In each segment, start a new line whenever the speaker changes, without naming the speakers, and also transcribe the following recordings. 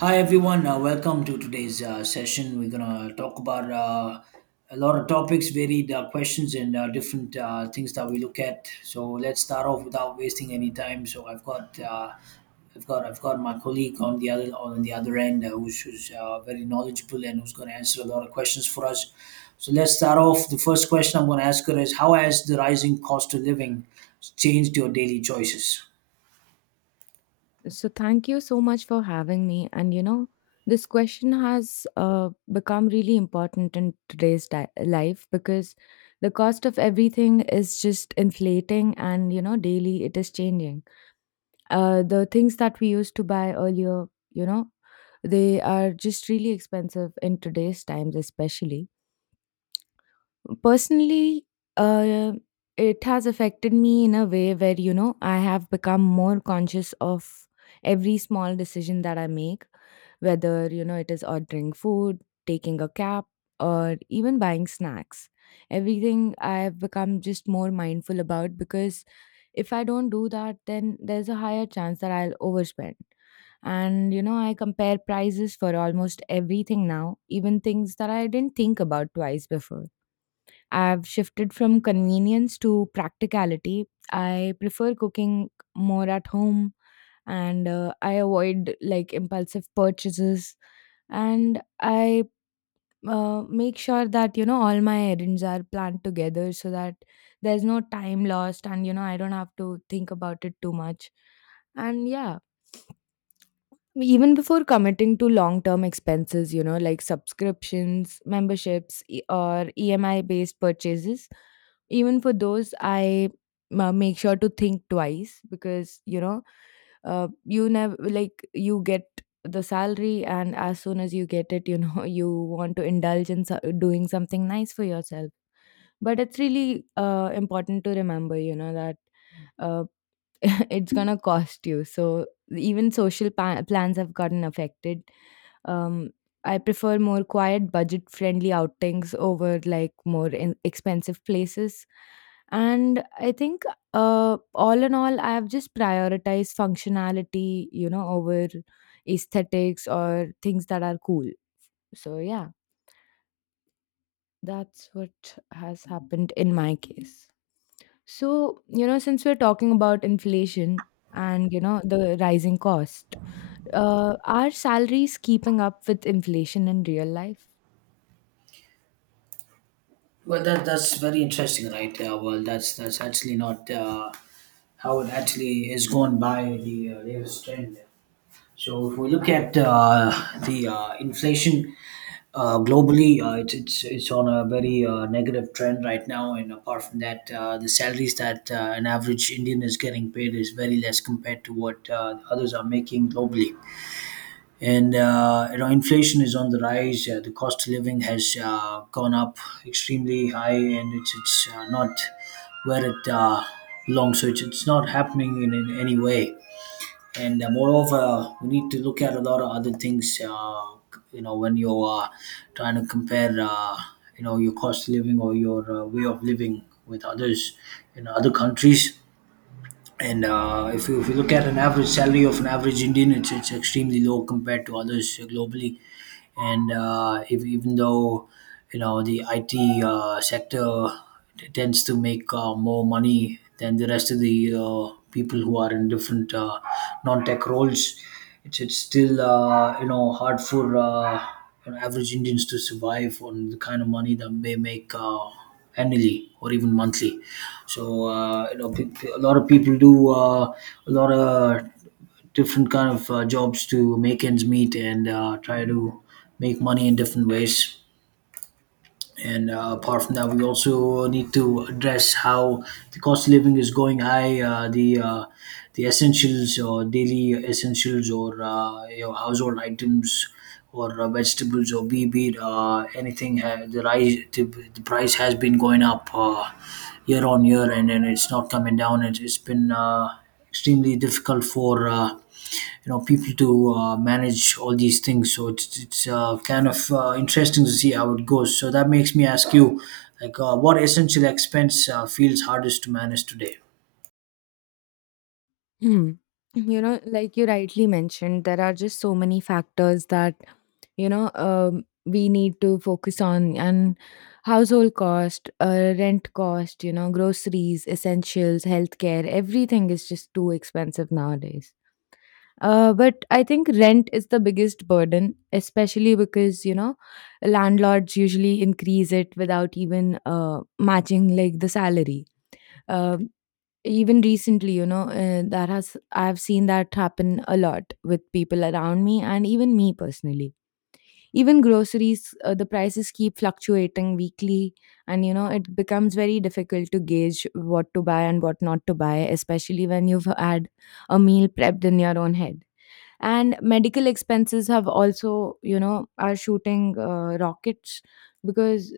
Hi everyone, welcome to today's session. We're gonna talk about a lot of topics, varied questions, and different things that we look at. So let's start off without wasting any time. So I've got my colleague on the other end, who's very knowledgeable and who's gonna answer a lot of questions for us. So let's start off. The first question I'm gonna ask her is, how has the rising cost of living changed your daily choices?
So, thank you so much for having me. This question has become really important in today's life because the cost of everything is just inflating and, you know, daily it is changing. The things that we used to buy earlier, you know, they are just really expensive in today's times, especially. Personally, uh, it has affected me in a way where, you know, I have become more conscious of every small decision that I make, whether, you know, it is ordering food, taking a cab, or even buying snacks. Everything I've become just more mindful about, because if I don't do that, then there's a higher chance that I'll overspend. And you know, I compare prices for almost everything now, even things that I didn't think about twice before. I've shifted from convenience to practicality. I prefer cooking more at home, and I avoid like impulsive purchases, and I make sure that, you know, all my errands are planned together so that there's no time lost and, you know, I don't have to think about it too much. And yeah, even before committing to long term expenses, you know, like subscriptions, memberships, or EMI based purchases, even for those, I make sure to think twice because, you know, you never like you get the salary, and as soon as you get it, you know, you want to indulge in doing something nice for yourself, but it's really important to remember, you know, that it's gonna cost you. So even social plans have gotten affected. Um, I prefer more quiet, budget-friendly outings over like more expensive places. And I think, all in all, I have just prioritized functionality, you know, over aesthetics or things that are cool. So yeah, that's what has happened in my case. So, you know, since we're talking about inflation and, you know, the rising cost, are salaries keeping up with inflation in real life?
Well, that's very interesting, right? Well, that's actually not how it actually is gone by the latest trend. So if we look at the inflation globally, it's on a very negative trend right now. And apart from that, the salaries that an average Indian is getting paid is very less compared to what others are making globally, and you know inflation is on the rise. The cost of living has gone up extremely high and it's not where it belongs, so it's not happening in any way. And moreover we need to look at a lot of other things, you know, when you're trying to compare, you know, your cost of living or your way of living with others in other countries. And if you look at an average salary of an average Indian, it's extremely low compared to others, globally. And if, even though you know the IT sector tends to make more money than the rest of the people who are in different non-tech roles, it's still you know hard for you know, average Indians to survive on the kind of money that they make. Annually or even monthly. So you know, a lot of people do a lot of different kind of jobs to make ends meet and try to make money in different ways. And apart from that, we also need to address how the cost of living is going high. The essentials or daily essentials or you know, household items or vegetables or be it, anything the price has been going up year on year and then it's not coming down. It's been extremely difficult for you know people to manage all these things. So it's kind of interesting to see how it goes. So that makes me ask you, like, what essential expense feels hardest to manage today?
Hmm. You know, like you rightly mentioned, there are just so many factors that, you know, we need to focus on, and household cost, rent cost, you know, groceries, essentials, healthcare, everything is just too expensive nowadays. But I think rent is the biggest burden, especially because, you know, landlords usually increase it without even matching like the salary. Uh, Even recently, you know, I've seen that happen a lot with people around me and even me personally. Even groceries, the prices keep fluctuating weekly, and, you know, it becomes very difficult to gauge what to buy and what not to buy, especially when you've had a meal prepped in your own head. And medical expenses have also, you know, are shooting rockets, because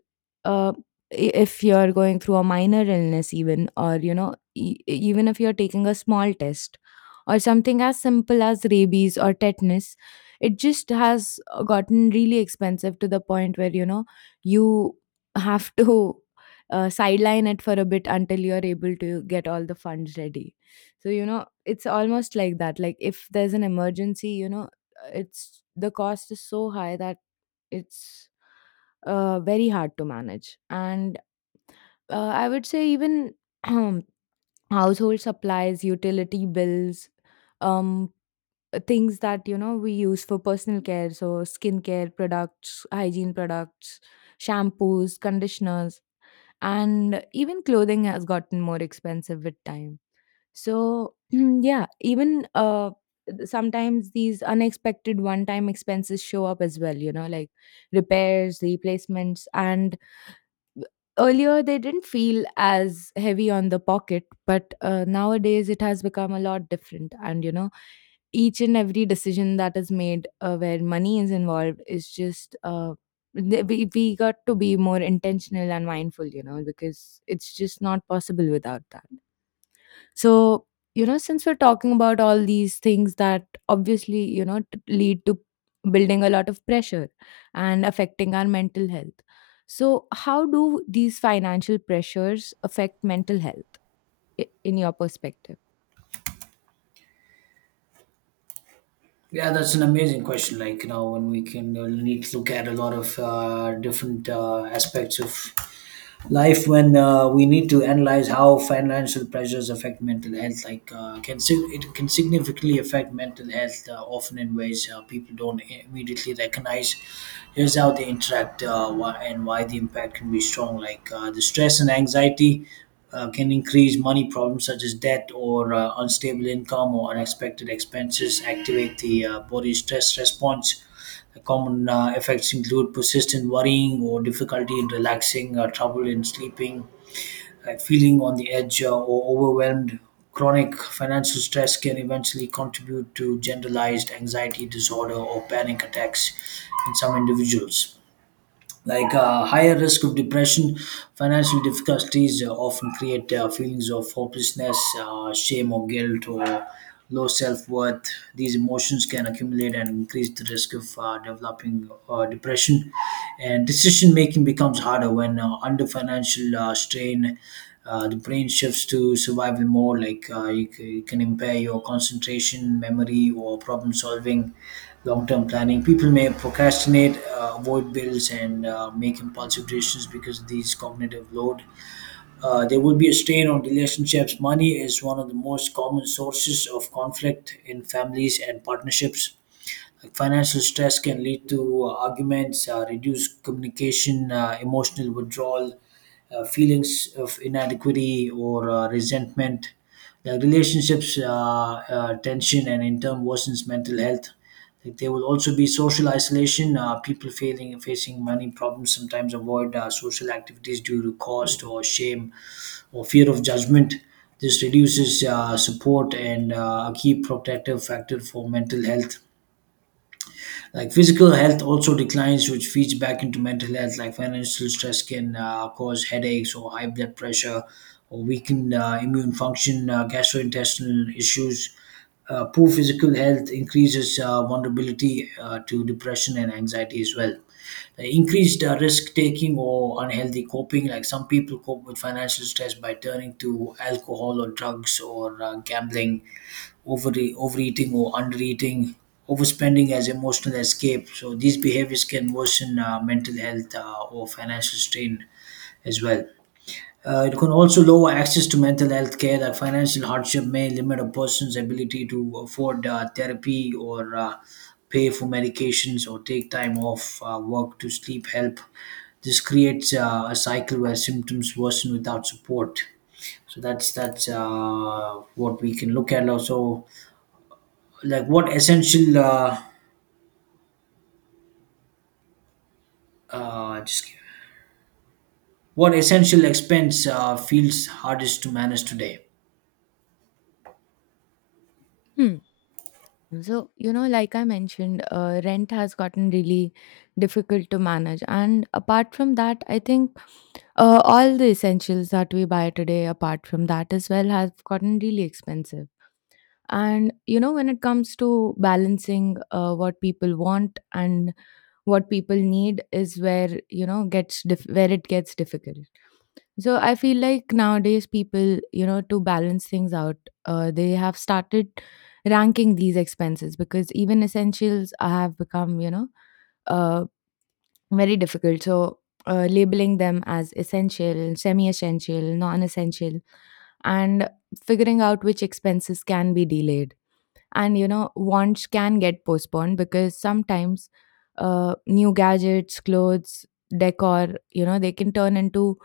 uh, if you're going through a minor illness even, or, you know, even if you're taking a small test, or something as simple as rabies or tetanus, it just has gotten really expensive, to the point where, you know, you have to sideline it for a bit until you're able to get all the funds ready. So, you know, it's almost like that, like if there's an emergency, you know, it's, the cost is so high that it's very hard to manage. And I would say even household supplies, utility bills, um things that, you know, we use for personal care, so skincare products, hygiene products, shampoos, conditioners, and even clothing has gotten more expensive with time. So, yeah, even sometimes these unexpected one time expenses show up as well, you know, like repairs, replacements. And earlier they didn't feel as heavy on the pocket, but nowadays it has become a lot different. And, you know, each and every decision that is made where money is involved is just. We got to be more intentional and mindful, you know, because it's just not possible without that. So, you know, since we're talking about all these things that obviously, you know, lead to building a lot of pressure and affecting our mental health. So, how do these financial pressures affect mental health, in your perspective?
Yeah, that's an amazing question. Like you know, when we can need to look at a lot of different aspects of life when we need to analyze how financial pressures affect mental health. Like it can significantly affect mental health, often in ways people don't immediately recognize. Here's how they interact, why, and why the impact can be strong. Like the stress and anxiety can increase. Money problems such as debt or unstable income or unexpected expenses activate the body's stress response. Common effects include persistent worrying or difficulty in relaxing, trouble in sleeping, feeling on the edge, or overwhelmed. Chronic financial stress can eventually contribute to generalized anxiety disorder or panic attacks in some individuals. Like higher risk of depression. Financial difficulties often create feelings of hopelessness, shame or guilt or low self-worth. These emotions can accumulate and increase the risk of developing depression. And decision making becomes harder when under financial strain. The brain shifts to survival mode. Like you can impair your concentration, memory, or problem solving, long-term planning. People may procrastinate, avoid bills, and make impulsive decisions because of these cognitive load. There will be a strain on relationships. Money is one of the most common sources of conflict in families and partnerships. Like financial stress can lead to arguments, reduced communication, emotional withdrawal, feelings of inadequacy or resentment. Like relationships, tension, and in turn worsens mental health. Like there will also be social isolation. People facing money problems sometimes avoid social activities due to cost or shame or fear of judgment. This reduces support and a key protective factor for mental health. Like physical health also declines, which feeds back into mental health. Like financial stress can cause headaches or high blood pressure, or weaken immune function, gastrointestinal issues. Poor physical health increases vulnerability to depression and anxiety as well. The increased risk taking or unhealthy coping. Like some people cope with financial stress by turning to alcohol or drugs or gambling, overeating or undereating, overspending as emotional escape. So these behaviors can worsen mental health or financial strain as well. It can also lower access to mental health care. That financial hardship may limit a person's ability to afford therapy or pay for medications or take time off work to sleep help. This creates a cycle where symptoms worsen without support. So that's what we can look at also. Like uh, just give- what essential expense feels hardest to manage today?
Hmm. So, you know, like I mentioned, rent has gotten really difficult to manage. And apart from that, I think all the essentials that we buy today, apart from that as well, have gotten really expensive. And you know, when it comes to balancing what people want and what people need, is where, you know, where it gets difficult. So I feel like nowadays people, you know, to balance things out, they have started ranking these expenses because even essentials have become, you know, uh, very difficult. So labeling them as essential, semi-essential, non-essential, and figuring out which expenses can be delayed, and, you know, wants can get postponed, because sometimes new gadgets, clothes, decor, you know, they can turn into,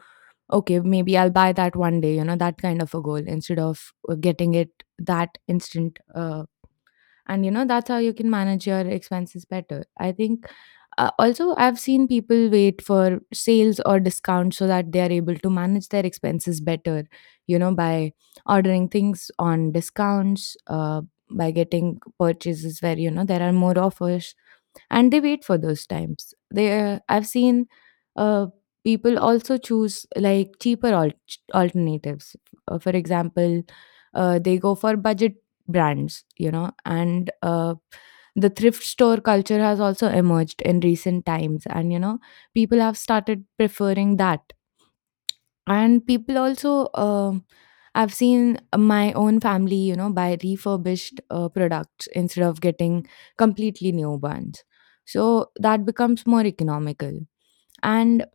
okay, maybe I'll buy that one day, you know, that kind of a goal instead of getting it that instant. And you know, that's how you can manage your expenses better, I think. Also, I've seen people wait for sales or discounts so that they are able to manage their expenses better, you know, by ordering things on discounts, by getting purchases where, you know, there are more offers, and they wait for those times. They I've seen uh, people also choose like cheaper alternatives. For example, they go for budget brands, you know. And the thrift store culture has also emerged in recent times, and, you know, people have started preferring that. And people also, I've seen my own family, you know, buy refurbished products instead of getting completely new ones. So that becomes more economical. And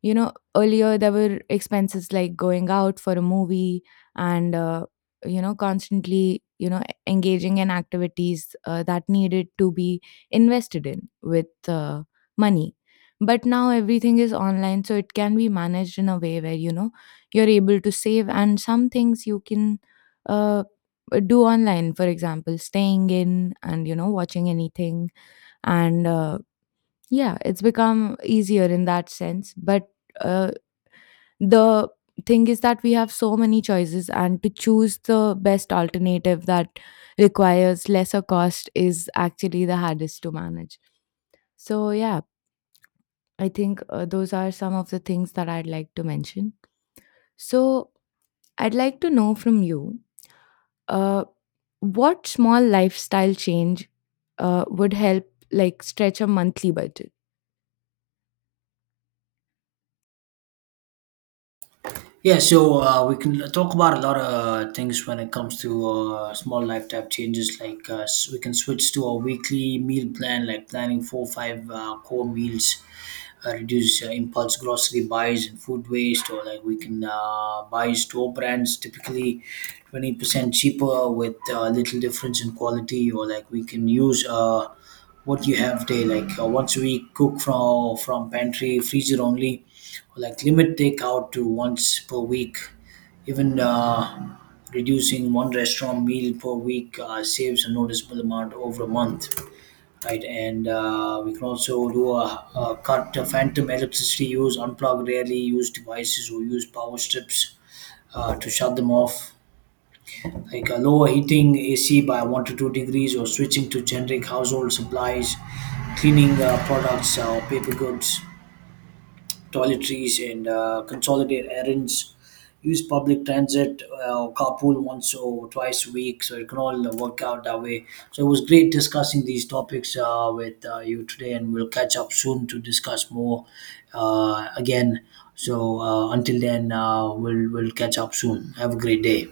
you know, earlier there were expenses like going out for a movie, and, you know, constantly, you know, engaging in activities that needed to be invested in with money. But now everything is online, so it can be managed in a way where, you know, you're able to save, and some things you can uh, do online, for example, staying in and, you know, watching anything. And, yeah, it's become easier in that sense, but uh, the thing is that we have so many choices, and to choose the best alternative that requires lesser cost is actually the hardest to manage. So, yeah, I think those are some of the things that I'd like to mention. So, I'd like to know from you, uh, what small lifestyle change would help like stretch a monthly budget?
Yeah, so we can talk about a lot of things when it comes to small lifetime changes. Like we can switch to a weekly meal plan, like planning four or five core meals, reduce impulse grocery buys and food waste, or like we can buy store brands typically 20% cheaper with little difference in quality, or like we can use. What you have day, like once a week cook from pantry freezer only. Like limit takeout to once per week. Even reducing one restaurant meal per week saves a noticeable amount over a month, right? And we can also do a cut the phantom electricity use, unplug rarely used devices or use power strips to shut them off. Like lower heating ac by 1 to 2 degrees, or switching to generic household supplies, cleaning products or paper goods, toiletries, and consolidate errands. Use public transit or carpool once or twice a week, so it can all work out that way. So it was great discussing these topics with you today, and we'll catch up soon to discuss more again. So until then, we'll catch up soon. Have a great day.